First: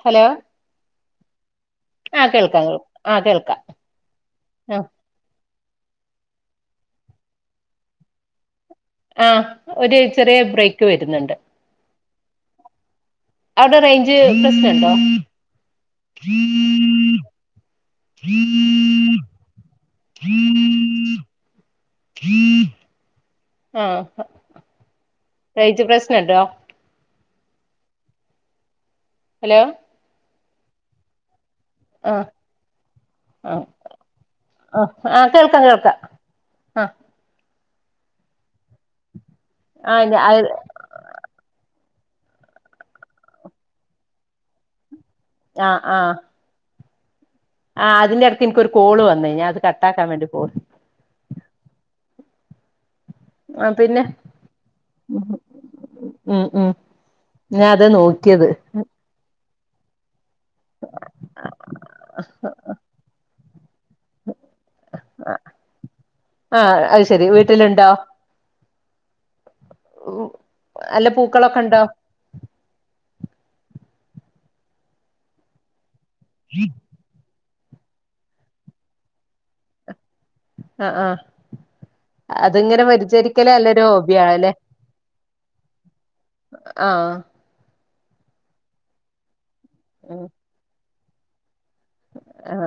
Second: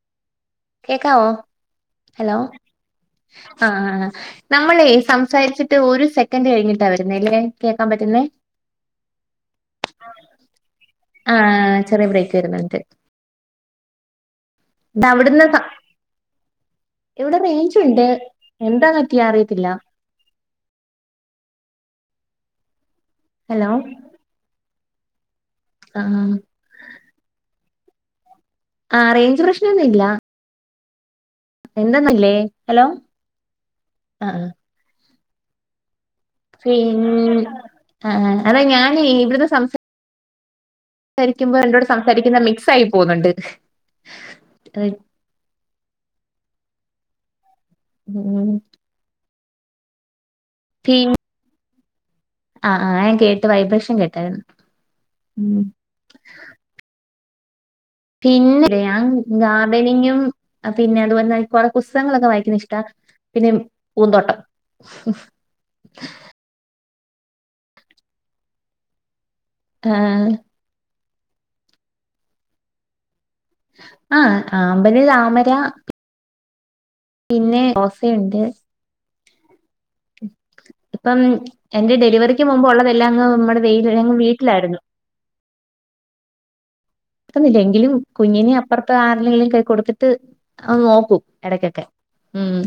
Hello കേക്കാവോ ആ hello കേൾക്കാം ആ കേൾക്കാം ആ നമ്മള ആ സംസാരിച്ചിട്ട് ഇ് ഒരു സെക്കൻഡ് കഴിഞ്ഞിട്ടാ വരുന്നേ അല്ലേ കേൾക്കാൻ പറ്റുന്നേ ആ ഒരു ചെറിയ ബ്രേക്ക് വരുന്നുണ്ട് ആ ചെറിയ ബ്രേക്ക് വരുന്നുണ്ട് അവിടെ റേഞ്ച് പ്രശ്നുണ്ടോ എവിടെ മേഞ്ചുണ്ട് എന്താ കത്തി അറിയത്തില്ല ഹം ഹലോ ആഹ ഹിച്ച ആഹ് പ്രശ്നട്ടോ ആ റേഞ്ച് ഹലോ പ്രശ്നം ഒന്നുമ ഇല്ല ആ എന്തന്നില്ലേ ഹലോ ആഹ ആഹ കേൾക്കാം കേൾക്കാം ആ പിന്ന ആ അതാ ഞാന ഇവിടുന്ന് സംസാ ആ സംസാരിക്കുന്ന മിക്സ് ആയി പോുന്നുണ്ട് ആഹ ആഹ ആഹ അതിന്റെ അടുത്ത് ഉം എനിിക്കക്ക്രു കോള് വന്നേ ഞാ അത് കട്ടാക്കാൻ വേണ്ടി പോയി ീ ആഹ് ആ ഞാൻ കേട്ട് ആ വൈബ്രേഷൻ പിന്നെ കേട്ടായിരുന്നു ഉ ഉം ഉം ഞാൻ അത് നോക്കിയത് പിന്നെ ാൻ ഗാർഡനിങ്ങും പിന്നെ അതുപോലെ കുറെ പുസ്തകങ്ങളൊക്കെ വായിക്കുന്നു ഇഷ്ട പിന്നെ പൂന്തോട്ടം ആഹ ശെരി വീട്ടിലുണ്ടോ ആഹ നല്ല പൂക്കളൊക്കെ ഉണ്ടോ ആഹ് അമ്പന് താമര ഉം പിന്നെ ദോസയുണ്ട് ആഹ ഇപ്പം എന്റെ ആ ഡെലിവറിക്ക് മുമ്പ് അതിങ്ങനെ ഉള്ളതെല്ലാം അങ്ങ് പരിചരിക്കലേ നമ്മുടെ അല്ലരു വെയിൽ അങ്ങ് ഹോബിയ ആണല്ലേ വീട്ടിലായിരുന്നു. അ കക്കുന്നില്ല എങ്കിലും കുഞ്ഞിനെ അപ്പുറത്തെ ആരെല്ലെങ്കിലും കൈ കൊടുത്തിട്ട് നോക്കും ഇടക്കൊക്കെ ആഹ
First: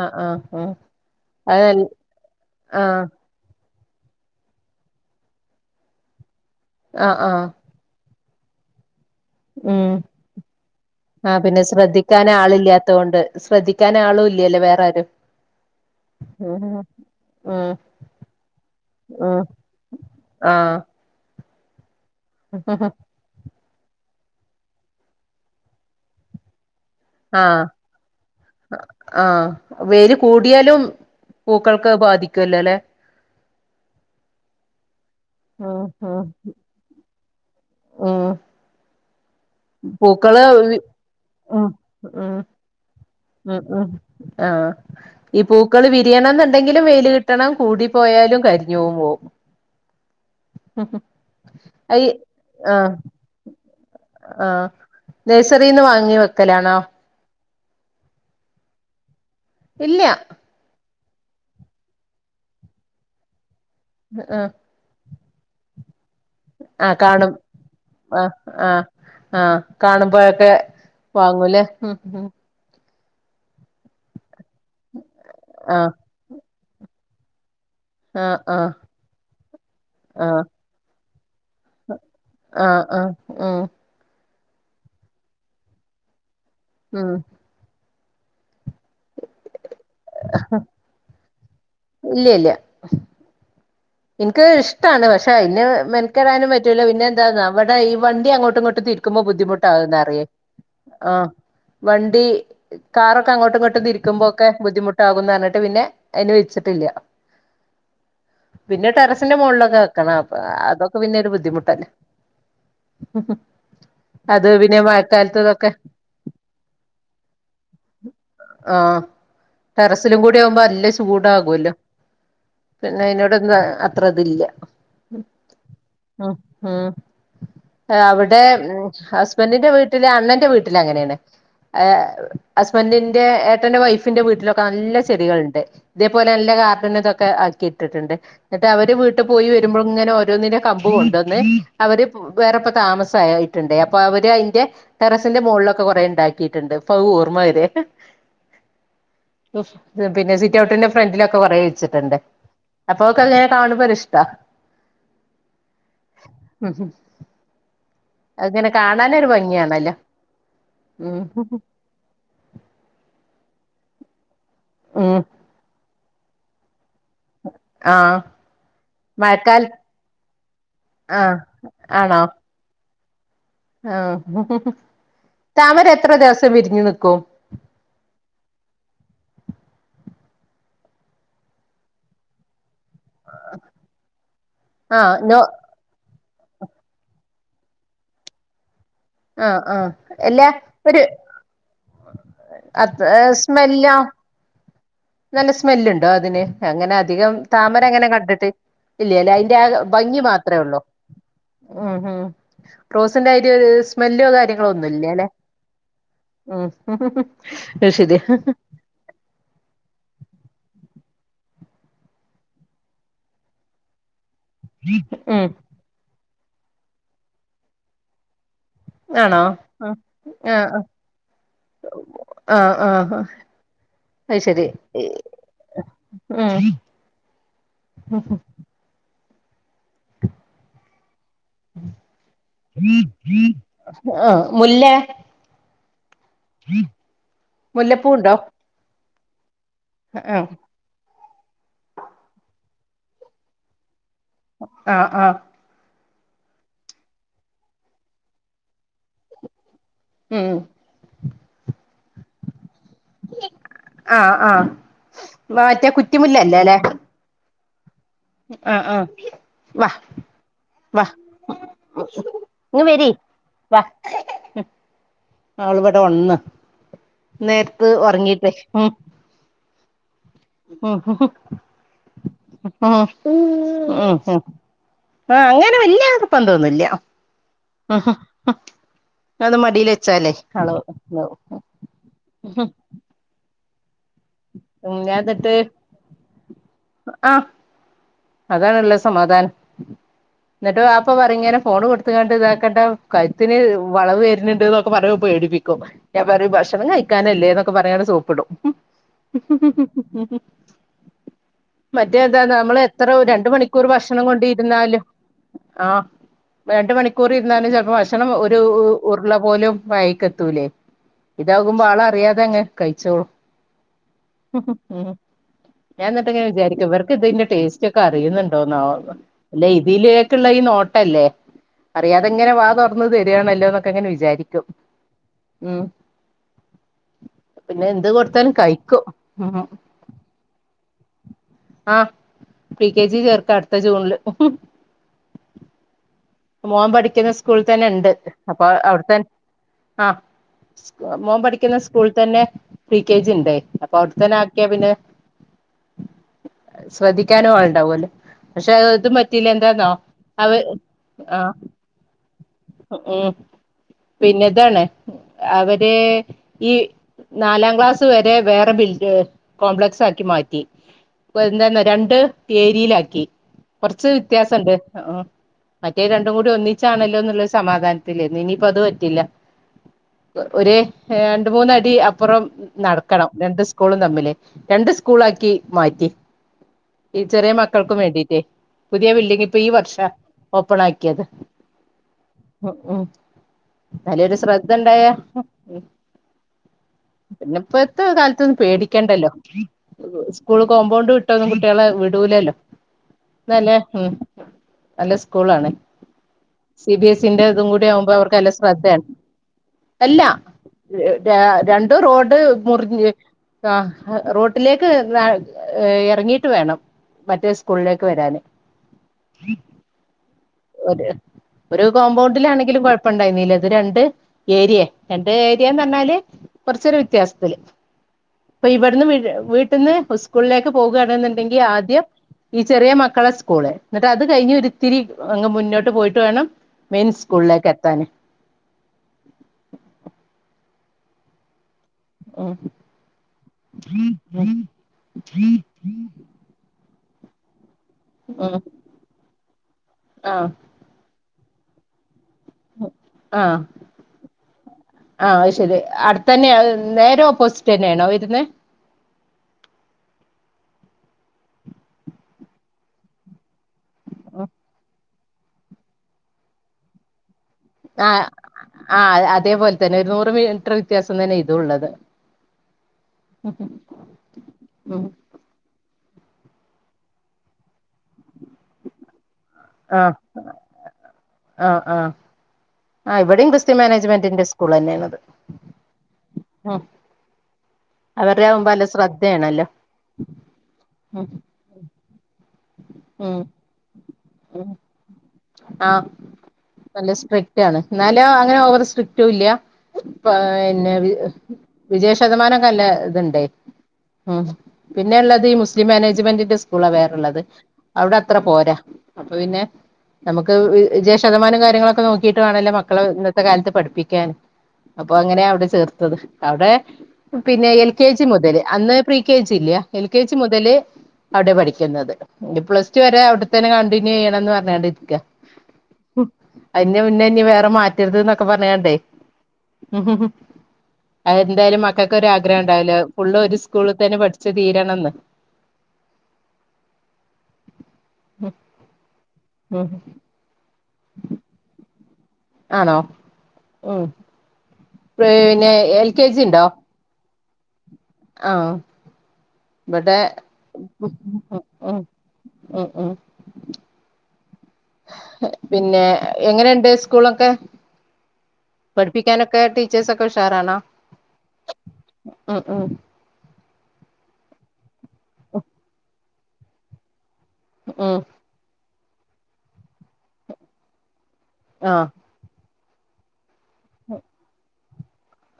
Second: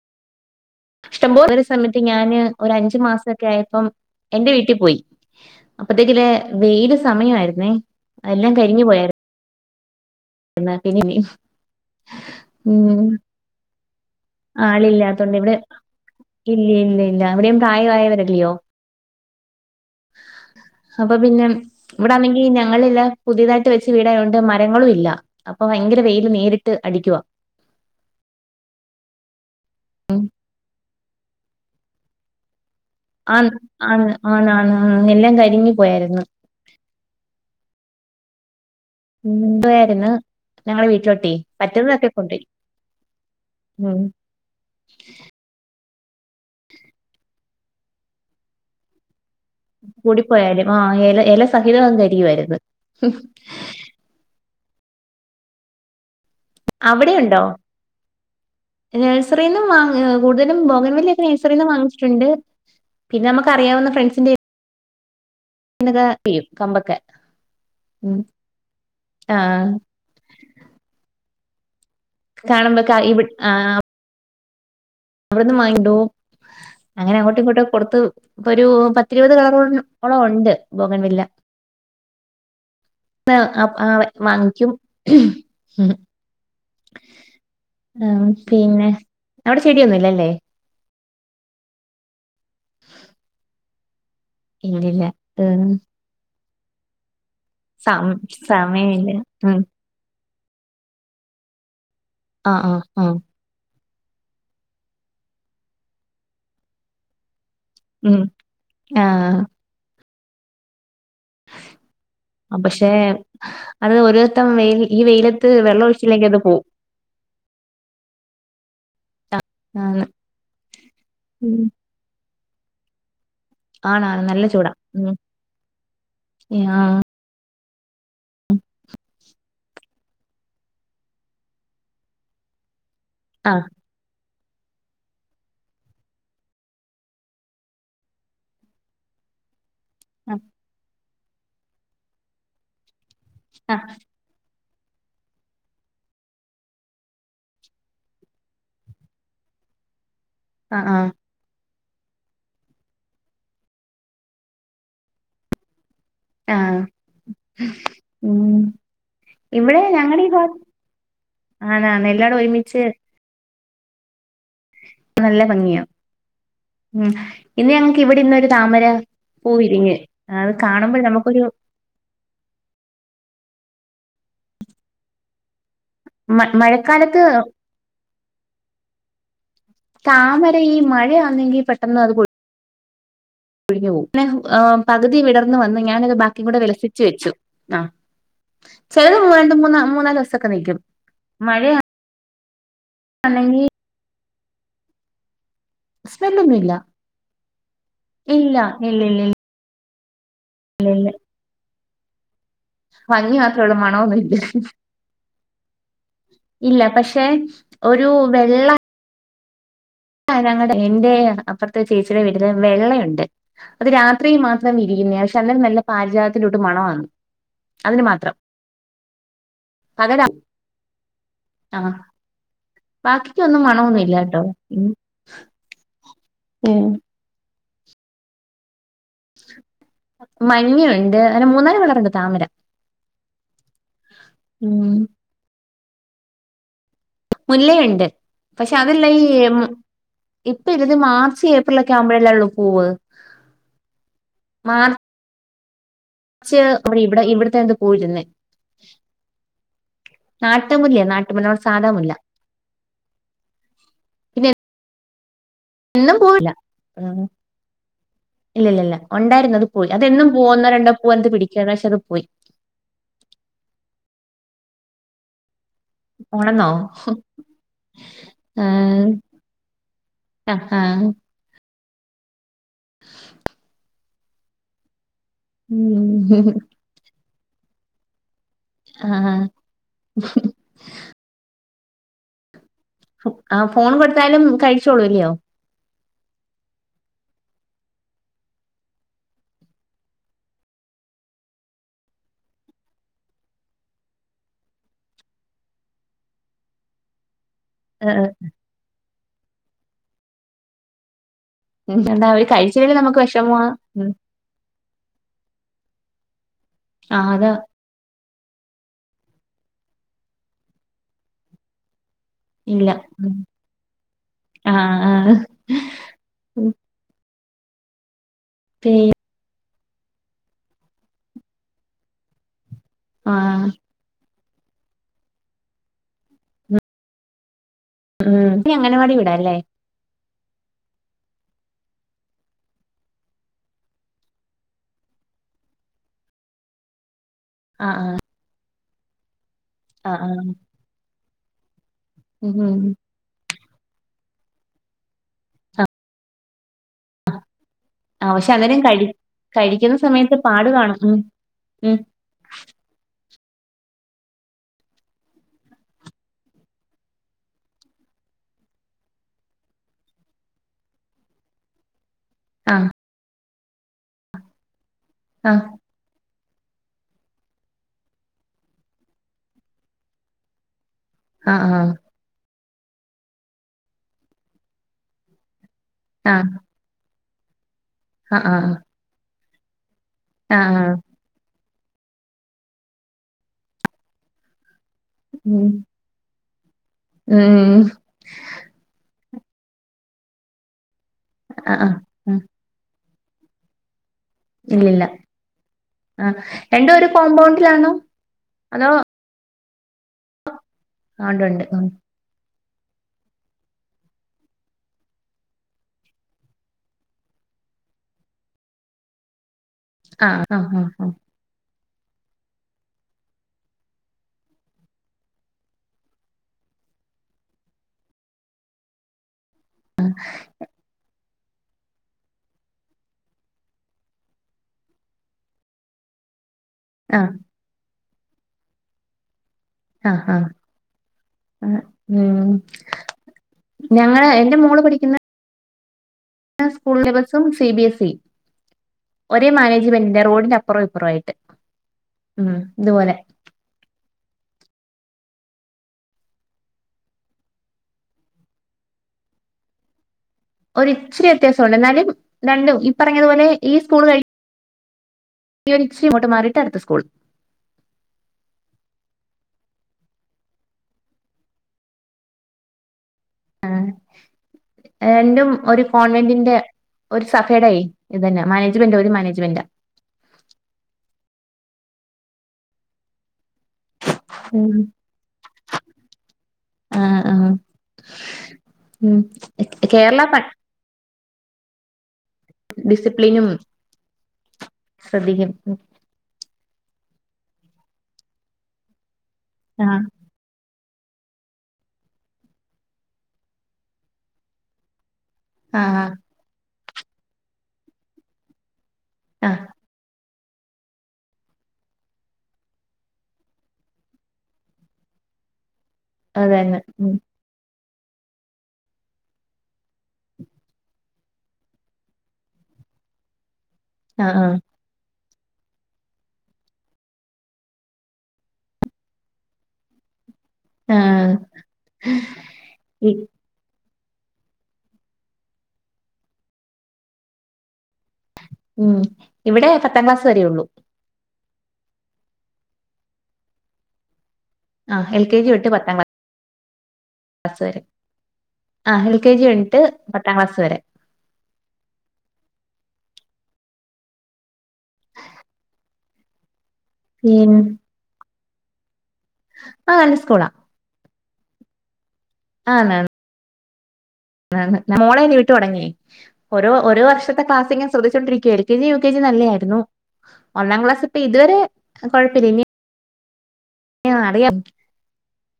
ആഹ ആഹ് ഇഷ്ടംപോല ഒരു അത് സമയത്ത് ഞാന് ഒ അഞ്ചു ആഹ് മാസൊക്കെ ആയപ്പം എന്റെ വീട്ടിൽ പോയി അപ്പത്തേക്ക വെയില ആഹ് ആഹ് സമയയിരുന്നേ എല്ലാം കരിഞ്ഞി പോയ ഉം ആ പിന്നെ ശ്രദ്ധിക്കൻ ആള ഉം ഇല്ലാത്തൊണ്ട് ശ്രദ്ധിക്കൻ ആളും ഇല്ലല്ലേ വേറെരുും ആളില്ലാത്തോണ്ട് ഇവിടെ ഇല്ല ഇല്ല ഇല്ല അവിടെയും പ്രായവായ വരല്ലയോ ആഹ അപ്പൊ പിന്നെ ഇവിടൊണെങ്കി ഞങ്ങളല്ലാം പുതിയതായിട്ട് വ വീടണ്ട് മരങ്ങളും ഇല്ല അപ്പൊ ഭയങ്കര വെൽ നേരിട്ട് അടിക്കുവാ ആഹ ആഹ വേര് കൂടിയാലും പുക്കൾക്ക് ബാധിക്കല്ലോ അല്ലെ ആ ആണ് ആന ആണ് ആ എല്ലാം കരിഞ്ഞി പോയായിരുന്നു ആഹ മുമ്പായിരുന്നു ഞങ്ങളടെ വീട്ടിലോട്ട് ഉം പറ്റുന്നതൊക്കെ ഉം കൊണ്ടും ഉം ഉം ആ് ഈ പൂ പൂക്കൾ വിരിയണം എന്നുണ്ടെങ്കിലും വെയിൽ കിട്ടണം കൂടിപ്പോയാലും കരിഞ്ഞവും പോകവും കൂടിപ്പോയാലും ആഹ ഇല ഇല സഹിതങ്ങളും അത് കരിയമായിരുന്നു നേസരീന്ന് വാങ്ങിിവ അവിടെുണ്ടോ നഴ്സറിൽ നിന്നും ഇല്ല വാങ്ങ കൂടുതലും ബോഗൻ വലിയ നഴ്സറിൽന്ന് വാങ്ങിച്ചിട്ടുണ്ട് പിന്നെ നമുക്ക അറിയാവുന്ന ഫ്രണ്ട്സിന്റെ ആഹ് എന്നക്യും കമ്പക്ക ആഹ് കാണും ആഹ് ആഹ് ആഹ കാണുമ്പോഴൊക്കെ വാങ്ങൂല്ലേ ഉ കാണുമ്പോക്ക ഇവി ആ അവിടെന്ന് വങ്ങണ്ട ആഹ് അങ്ങനെ അങ്ങോട്ടും ഇങ്ങോട്ടും കൊടുത്ത് ആഹ് ഇപ്പൊ ഒരു പത്തിരുപത് കളറളം ഉണ്ട് ബോഗൻ വില്ല ആഹ ആ വാങ്ങിക്കും ആഹ ആ പിന്നെ അവിടെ ചെടിയൊന്നും ഇല്ലല്ലേ ഇല്ല ഇല്യ എനിക്ക് ഇല്ലില്ല ഇഷ്ടമാണ് പക്ഷെ അയിന് ഉം, മെനക്കെടാനും പറ്റൂല പിന്നെ എന്താന്ന നമ്മടെ ഈ സമ വണ്ടി അങ്ങോട്ടും ഇങ്ങോട്ടും സമയമില്ല തിരിക്കുമ്പോ ഉം ബുദ്ധിമുട്ടാകും നിറിയേ ആ വണ്ടി ആ ആ ആ കാറൊക്കെ അങ്ങോട്ടും ഇങ്ങോട്ടും തിരിക്ക വെക്കുമ്പോക്കെ ബുദ്ധിമുട്ടാകുന്നുപറഞ്ഞിട്ട് പിന്നെ അയിന് വെച്ചിട്ടില്ല ഉം പിന്നെ ആ ടെറസിന്റെ മുകളിലൊന്ന് വെക്കണം അപ്പൊ അതൊക്കെ പിന്നെ ഒരു ബുദ്ധിമുട്ടല്ലേ ബക്ഷെ അത് ഒരു ദത്തം വെൽ ഈ വെയിലത്ത് വെള്ളം ഒഴിച്ചില്ലെങ്കിൽ അത് പോവും ഉ [unintelligible] ആഹ ആണ് ടെറസിലുംകൂടി ആകുമ്പോ അല്യ ഉം, ചൂടാകുല്ലോ പിന്നെ അതിനോ തന്ന് ആണാണ് അത്രത് ല്ല നല്ല ചൂടാ ഉം ഹ് ആ അവിടെ ഹസ്ബന്റിന്റെ വീട്ടില് അണ്ണന്റെ വീട്ടില് അങ്ങനെണ് ഹസ് ഹസ്ബന്റിന്റെ ആ ഏട്ടന്റെ വൈഫിന്റെ വീട്ട്ലൊ നല്ല ചെടികള്ണ്ട് ഇതേ പോലെ നല്ല കാർഡന് ഇതോക്കെ ആക്കിട്ടിട്ടുണ്ട് എന്നിട്ട് അവര് വീട്ട് പോയി വരുമ്പോഴിങ്ങനെ ഓരോന്നിന്റെ കമ്പു കൊണ്ടന്ന് അവര് വേറെ പ്പോ താമസ് ആ യിട്ട്ണ്ടേ അപ്പൊ അവര് അയ്ന്റെ ടെറസിന്റെ മോൾലൊക്കെ കുറേ ഇണ്ടാക്കിട്ട്ണ്ട് ഇപ്പഹ് ഓർമ്മ വെരേ സിറ്റ് ആ ഔട്ടിന്റെ ആ ഫ്രണ്ടിലൊക്കെ കൊറേ വെച്ചിട്ട്ണ്ട് അപ്പൊ അഹ് കാണുമ്പോ ഒരിഷ്ടാ ആഹ് ഉം അങ്ങനെ കാണാനൊരു ഇവിടെ ഭംഗിയാണല്ലോ ഞങ്ങളീ ഭാഗ ഉം ആണ് നെല്ലാടോം ഒരുമിച്ച് ഉം നല്ല ഭംഗിയാ ഉം ഇന്ന് ഞങ്ങക്ക് ആഹ് ഇവിടിന്നോരു താമര മഴക്കാല പൂവിരിഞ്ഞ് അത് കാണുമ്പോ ആഹ് നമുക്കൊരു ആണോ ആഹ് താമര എത്ര മ ദിവസം വിരിഞ്ഞു നിക്കും മഴക്കാലത്ത് താമര ഈ മഴന്നെങ്കിൽ പെട്ടെന്ന് അത് കൊഴി കൊഴിഞ്ഞു പോവും പിന്നെ ആഹ് പകുതി നോ വിടർന്ന് വന്ന് ഞാനത് ബാ ക്കി കൂടെ വിളസിച്ചു വെച്ചു ആഹ് ചിലത് മൂ രണ്ട് ആഹ് മൂന്ന ആഹ് മൂന്നാല് അല്ല ദിവസൊക്കെ നീക്കും ഒരു മഴയാ അത് സ്മെല്ലോ നല്ല സ്മെ സ്മെല്ലുണ്ടോ അതിന് സ്മെല്ലൊന്നും ഇല്ല അങ്ങനെ അധികം താമരങ്ങനെ കണ്ടിട്ട് ഇല്ല ഇല്ല ഇല്ല ഇല്ലല്യ ഇല്ല അയിന്റെ ഭംഗി മാ ത്ര ഒള്ളോ ഉമ് ഉമ് റോസിന്റെ ഭംഗി ആയിരി മാത്രേ രു ഉള്ളൂ സ് മണൊന്നും സ്മെല്ലോ ഇല്ല കാര്യങ്ങളോ ഒന്നുല്ല ല്ലെ ഉമ് ഇല്ല പക്ഷെ അയ് ഒരു ശരി ഞങ്ങളടെ എന്റെ അപ്പുറത്തെ ചേച്ചിയുടെ വീട്ടില് വെള്ളണ്ട് അത് രാ ത്രി മാത്രം വിരിയുന്നെയാ പക്ഷെ ഉം അന്നെരം നല്ല പാരിചാതത്തിന്റെ കൂട്ട് മണവാ അതിന് മാത്രം ആണോ ആഹ് പകലാ ആഹ് ആഹ് ആ ആഹ് ആഹ് ആഹ് ബാക്കിക്കൊന്നും മണമൊന്നുമില്ല അയി കേട്ടോ ശെരി ഉം ഉമ് ഉം മഞ്ഞു യുണ്ട് മൂന്നാല് കളറുണ്ട് താമര ആഹ് മുല്ല മ് മുല്ലയുണ്ട് മുല്ലപ്പൂ ഉണ്ടോ പക്ഷെ അതില്ല ഈ ആഹ് ഇപ്പ ഇതിൽ മാ ച്ച് ഏപ്രിലൊക്കെ ആവുമ്പോഴല്ലേ ഉള്ളൂ പൂവ് ആഹ് ആഹ് ച്ച് വി ഇവിടെ ഇവിടത്തെന്ത് പൂയിരുന്ന് ഉം നാട്ടുമുല്ലേ നാട്ടുമുല്ല നമ്മടെ സാധാ മുല്ല ആഹ് പിന്നെ ആഹ് വാറ്റ എന്നും കുറ്റിമുല്ല അല്ലലെ ഇല്ല ഇല്ല ഇല്ല ഉണ്ടായിരുന്നു അത് പോയി വാ അതെന്നും പൂവോ ഒന്നോ രണ്ടോ പൂവ് എന്ത് പിടിക്കണ പക്ഷ അത്പോയി ഇങ് വരി വ ഉം ആള് ഇവിടെ ഒൺന്ന്. ഓണെന്നോ നേര്ത്ത് ഉറങ്ങീട്ടേ ഉം. ആഹ് ആഹ് ആഹ് [unintelligible] [unintelligible] ആഹ് അങ്ങനെ വല്യ ഉം [unintelligible] ആഹ് അത് മടീല് വെച്ചാലേ ആള് താവും. ആഹ് ഫോൺ കൊടുത്താലും ഞാൻ കഴിച്ചോളുല്ലയോ എന്നിട്ട് ആഹ് അതാണല്ലോ സമാധാനം. എന്നിട്ട് വാപ്പ പറിങ്ങനെ ഫോൺ കൊടുത്താണ്ട് ഇതാക്കണ്ട കഴുത്തിന് വളവ് വര്ന്ണ്ട് ക്കെ പറഞ്ഞപ്പൊ പേടി. പേടിപ്പിക്കും ഞാൻ പറ ഭക്ഷണം കഴിക്കാനല്ലേ പറയാതെ ഏഹ് സോപ്പിടും മറ്റേ എന്താ അവര് നമ്മളെ കഴിച്ചില്ലെങ്കിൽ എത്ര നമുക്ക് രണ്ട് വിഷമമാ മണിക്കൂർ ഉം ഭക്ഷണം കൊണ്ട് ഇരുന്നാലും ആ രണ്ട് ആ മണിക്കൂർ അതാ ഇരുന്നാലും ചെല്പ്പോ ഭക്ഷണം ഒരു ഉര്ള പോലും വായിക്കത്തൂലേ ഇതാകുമ്പോ ആളറിയാ തങ്ങ ഇല്ല കഴിച്ചോളും ഉം ആഹ് ആഹ് ഞാൻ ന്ന് ട്ട് ഇങ്ങനെ വിചാരിക്കും ഇവർക്ക് ഇതിന്റെ ടേസ്റ്റ് ഒക്കെ അറിയുന്നുണ്ടോന്നോ പി ആവോ അല്ല ഇതിലേക്കുള്ള ഈ നോട്ടല്ലേ അറിയാതെങ്ങനെ വാ തുറന്നത് തരിയാണല്ലോ ആഹ് ന്നൊക്കെ അങ്ങനെ വിചാരി ക്കും മ് പിന്നെ എന്ത് കൊട്ത്താലും കഴിക്കും അംഗനവാടി വിടാല്ലേ ആ പ്രി കെ ജി ചേർക്ക അടുത്ത ജൂണില് മോൻ പഠിക്ക്ന്ന സ്കൂളി തന്നെ ണ്ട് അപ്പോ അവ്ടെത്ത ആ ആഹ് ആഹ് സ്‌ മോൻ പഠിക്ക്ന്ന സ്കൂള തന്നെ ഉം ഉം പ്രീകെജി ണ്ട് അപ്പൊ അവ്ട് തന്നെ ആക്കിയാ പിന്നെ ശ്രദ്ധിക്കാനും ആളുണ്ടാവോല്ലോ ആഹ് പക്ഷെ അന്നേരം കഴി തും പറ്റില്ല എന്താന്നോ കഴിക്കുന്ന സമയത്ത് അവ പാട് കാണും ഉം ആ ഉം ഉം പിന്നെതാണ് അവരെ ഈ നാലാം ക്ലാസ് വരെ വേറെ ബിൽഡി കോംപ്ലക്സ് ആക്കി മാറ്റി [unintelligible] തന്നെ രണ്ട് ആഹ് ഏരിയിലാക്കി കൊറച്ച് വ്യത്യാസണ്ട് ആഹ് മ് മറ്റേ രണ്ടും കൂടി ഒന്നിച്ചാണല്ലോ എന്നുള്ളൊരു സമാധാനത്തിലേനി ഇനിയിപ്പോ അത് പറ്റില്ല ഒരേ രണ്ട് ആഹ് മൂന്നടി ആഹ് അപ്പുറം നടക്കണം രണ്ട് സ്കൂളും തമ്മില് രണ്ട് സ്കൂളാക്കി മാറ്റി ആഹ് ഈ ചെറിയ മക്കൾക്കും വേണ്ടിട്ടേ ആഹ് പുതിയ ബിൽഡിംഗ് ഇപ്പൊ ഈ വർഷ ആഹ് ഓപ്പൺ ആഹ് ആക്കിയത് ഉം ഉം ന്നാലൊരു ശ്ര ദ്ധണ്ടായ ഉം പിന്നെ ഉം പ്പത്തെ കാലത്തൊന്നും പേടിക്കണ്ടല്ലോ സ്കൂള് കോമ്പൗണ്ട് വിട്ടോന്നും ആഹ് കുട്ടികളെ ആഹ് ഉം വിടൂലല്ലോ എന്നല്ലേ ഉം ഇല്ലില്ല നല്ല സ്കൂള ആണ് ആഹ് രണ്ടും സി ഒരു ബി എസ്ഇന്റെതും കൂടി കോമ്പൗണ്ടിലാണോ ആവുമ്പോ അവർക്ക് നല്ല അതോ ശ്രദ്ധേണ് അല്ല ആഹ് ര ഉണ്ടുണ്ട് ഉം രണ്ട് റോഡ് മുറിഞ്ഞ് ആ റോട്ടിലേക്ക് ഏ ഇറങ്ങിയിട്ട് വേണം മറ്റേ സ്കൂളിലേക്ക് വരാന് ആ അ അ ആ ഒരു ഒരു കോമ്പൗണ്ടിലാണെങ്കിലും കുഴപ്പ ണ്ടായിന്നീല്ല ഇത് രണ്ട് ഏരിയ രണ്ട് ഏരിയാന്ന് പറഞ്ഞാല് കുറച്ചൊരു വ്യത്യാസത്തില് പ്പൊ ഇവിടുന്ന് വീട്ട്ന്ന് സ്കൂളിലേക്ക് പോകുആണ്ന്ന് ണ്ടെന്കില് ആദ്യം ഈ ചെറിയ മക്കളെ സ്കൂള് ന്ന്ട്ട് അത് കഴിഞ്ഞരു ത്തിരി അങ്ങ് മുന്നോട്ട് പോയിട്ട് വേണം മെയിൻ ആഹ് സ്കൂളിലേക്ക് എത്താന് ആ അ ആ മ് ഉം ഞങ്ങള് എന്റെ മോള് പഠിക്ക്ന്ന ഉം. സ്കൂൾ ബസും സി ബി എസ് ഇ ഒരേ മാനേജ്മെന്റിന്റെ ആഹ് റോഡിന്റെ അപ്പറോപ്പിറോ ആയിട്ട്.. ഉം ഇതുപോലെ. ആ അത് ശരി അട്ത്തന്നെയാ നേരെ ഓപ്പോസിറ്റ് തന്നെയാണോ വരുന്നെ. [inaudible] ഒരിച്ചിരി വ്യത്യാസവുണ്ട് എന്നാലും രണ്ടും ഈ പറഞ്ഞതുപോലെ ഈ. അ ഒരിച്ചിരി ഇങ്ങോട്ട് മാറിട്ട് അടുത്ത സ്കൂൾ. ആ ആ അതേപോലെ തന്നെ ഒരു നൂറ് മീറ്റർ വ്യത്യാസം തന്നെ ഇതുള്ളത്. മ് രണ്ടും ഒരു കോൺവെന്റിന്റെ ഒരു സഫേയുടൊയി ഇത് തന്നെ മാനേജ്മെന്റ് ഒരു മാനേജ്മെന്റ്.. ആ.. ആആ.. ആ ഇവിടെയും... മാനേജ്മെന്റിന്റെ സ്കൂൾ ഉം തന്നെയാണത്.. ഉ ആഹ് ആഹ് അവരുടെയാകുമ്പോല്ല ഉം ശ്രദ്ധയാണല്ലോ.. കേരള പ ആ. ഡിസിപ്ലിനും.. ഉം ശ്രദ്ധിക്കും.. ആഹ് നല്ല സ്ട്രിക്ട് ആണ് എന്നാലും അങ്ങനെ ഓവർ സ്ട്രിക്റ്റും ഇല്ല.. ആഹ് പിന്നെ വിജയ ശതമാനം കല്ല ഇതുണ്ടേ മ്.. പി.. പിന്നെ ഉള്ളത് ഈ മുസ്ലിം ആഹ് മാനേജ്മെന്റിന്റെ സ്കൂളാ വേറെള്ളത് അവിടെ അത്ര പോരാ.. അപ്പൊ ആഹ് പിന്നെ.. നമുക്ക്ജയ ശതമാനം കാര്യങ്ങളൊക്കെ നോക്കിട്ട് വേണല്ലേ മക്കളെ ഇന്നത്തെ കാലത്ത് പഠിപ്പിക്കാൻ.. അപ്പൊ അങ്ങനെയ അവിടെ ചേർത്തത് അവിടെ അതന്നെ ഉം പിന്നെ.. കെ ജി മുതലേ അന്ന് പ്രി കെ ജി ഇല്ലയ എൽ കെ ജി മുതലേ.. അവിടെ പഠിക്കുന്നത് പ്ലസ് ടു വരെ അവിടെത്തന്നെ കണ്ടിന്യൂ ചെയ്യണം ആഹ് എന്ന് ആഹ് പറഞ്ഞണ്ട്.. അന്റെ മുന്നേ ഇനി വേറെ മാറ്റരുത് എന്നൊക്കെ പറയണ്ടേ.. ഉ അ ആഹ് എന്തായാലും മക്കൾക്കൊരു ആഗ്രഹം ഉണ്ടാവില്ല ഇ ഫുള് ഒരു. സ്കൂളിൽ തന്നെ പഠിച്ചു തീരണംന്ന്.. ഉം ഇവിടെ ഉം പത്താം ക്ലാസ് വരേയുള്ളൂ.. ആണോ ഉ ആഹ് പി പിന്നെ എൽ കെ ജി ഉണ്ടോ.. പ ആ എൽ കെ ജി... ട്ടെ പത്താം ക്ലാസ് വരെ ഉ ഉ ഉ [unintelligible] പിന്നെ എങ്ങനെണ്ട് സ്കൂളൊക്കെ.. ഉം പഠിപ്പിക്കാനൊക്കെ ആഹ് നല്ല ടീച്ചേഴ്സൊക്കെ സ്കൂളാ ഉഷാറാണാ.. [unintelligible] [unintelligible] ൽ ഉം കെ ജി നല്ലത് ആരുന്നു.. ഒന്നാം ക്ലാസിപ്പോ ഇതുവരെ ആഹ് കുഴപ്പമില്ല.. ഇനിപ്പോ അറിയ,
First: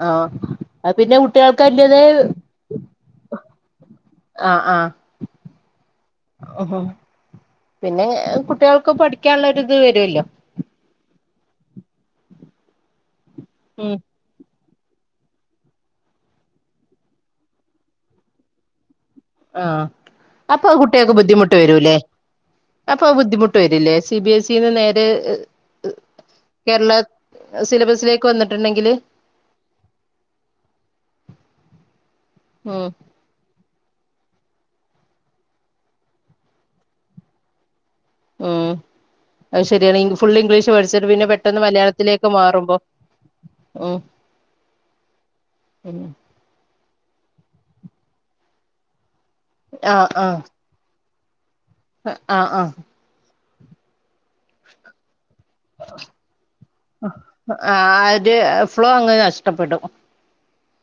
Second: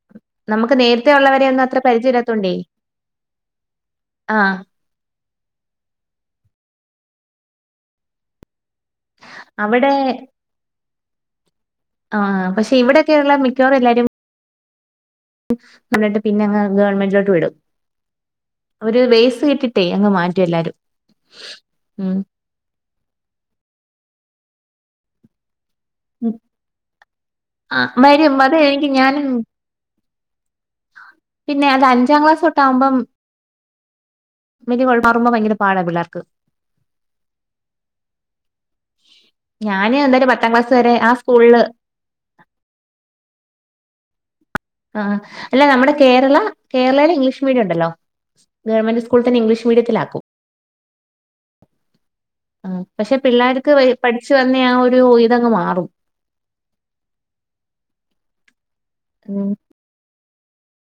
ആഹ പിന്നെ കുട്ടികൾക്ക് ഒന്നും അത്ര അതിന്റേതായ.. പരിചയമില്ലാത്തോണ്ടേ ആ.. ആഹ് ആ.. ഉ പിന്നെ കുട്ടികൾക്ക് പഠിക്കാനുള്ളരിത് അവിടെ വരുല്ലോ. ആഹ പക്ഷെ ഇവിടെക്കെയുള്ള മിക്കവാർ ഉം എല്ലാരും.. കണ്ടിട്ട് പിന്നെങ്ങ് ഗവണ്മെന്റിലോട്ട് വിടും.. ഒരു ബേസ് ആഹ് കിട്ടിട്ടേ അങ്ങ് മാറ്റും അപ്പൊ എല്ലാരും.. കുട്ടികൾക്ക് ബുദ്ധിമുട്ട് വരൂല്ലേ അപ്പൊ ബുദ്ധിമുട്ട് വരില്ലേ സി ബി എസി ന്ന് നേരെ.. കേരള ആ സിലബസിലേക്ക് വരും.. അതെ എനിക്ക് വന്നിട്ടുണ്ടെങ്കില് ഞാനും.. പിന്നെ അത് അഞ്ചാം ക്ലാസ് തൊട്ട് ഉം ആകുമ്പം.. വല കുഴപ്പറുമ ഭയങ്കര പാടാ പിള്ളേർക്ക് [inaudible] മ്.. ഞാന് ശരിയാണ് ൻ എന്തായാലും ഫുൾ പത്താം ക്ലാസ് ഇംഗ്ലീഷ് വരെ പഠിച്ചിട്ട് ആ പിന്നെ പെട്ടന്ന് സ്കൂളില് മലയാളത്തിലേക്ക് മാറുമ്പോ.. ഓ ആ അല്ല നമ്മുടെ കേരള കേരളൽ ഇംഗ്ലീഷ് മീഡിയം ഉണ്ടല്ലോ ഗവൺമെന്റ് ഇപ്പോൾ തന്ന ഇംഗ്ലീഷ് ആഹ് മീഡത്തിലാക്കും ആഹ് ആഹ് ആ ആഹ് പക്ഷെ പിള്ളേർക്ക് പഠിച്ചു വന്ന ആ ഒരു- ഇതങ്ങ് മാറും ആ അത് ഫ്ലോ അങ്ങ് ഉം നഷ്ടപ്പെടും.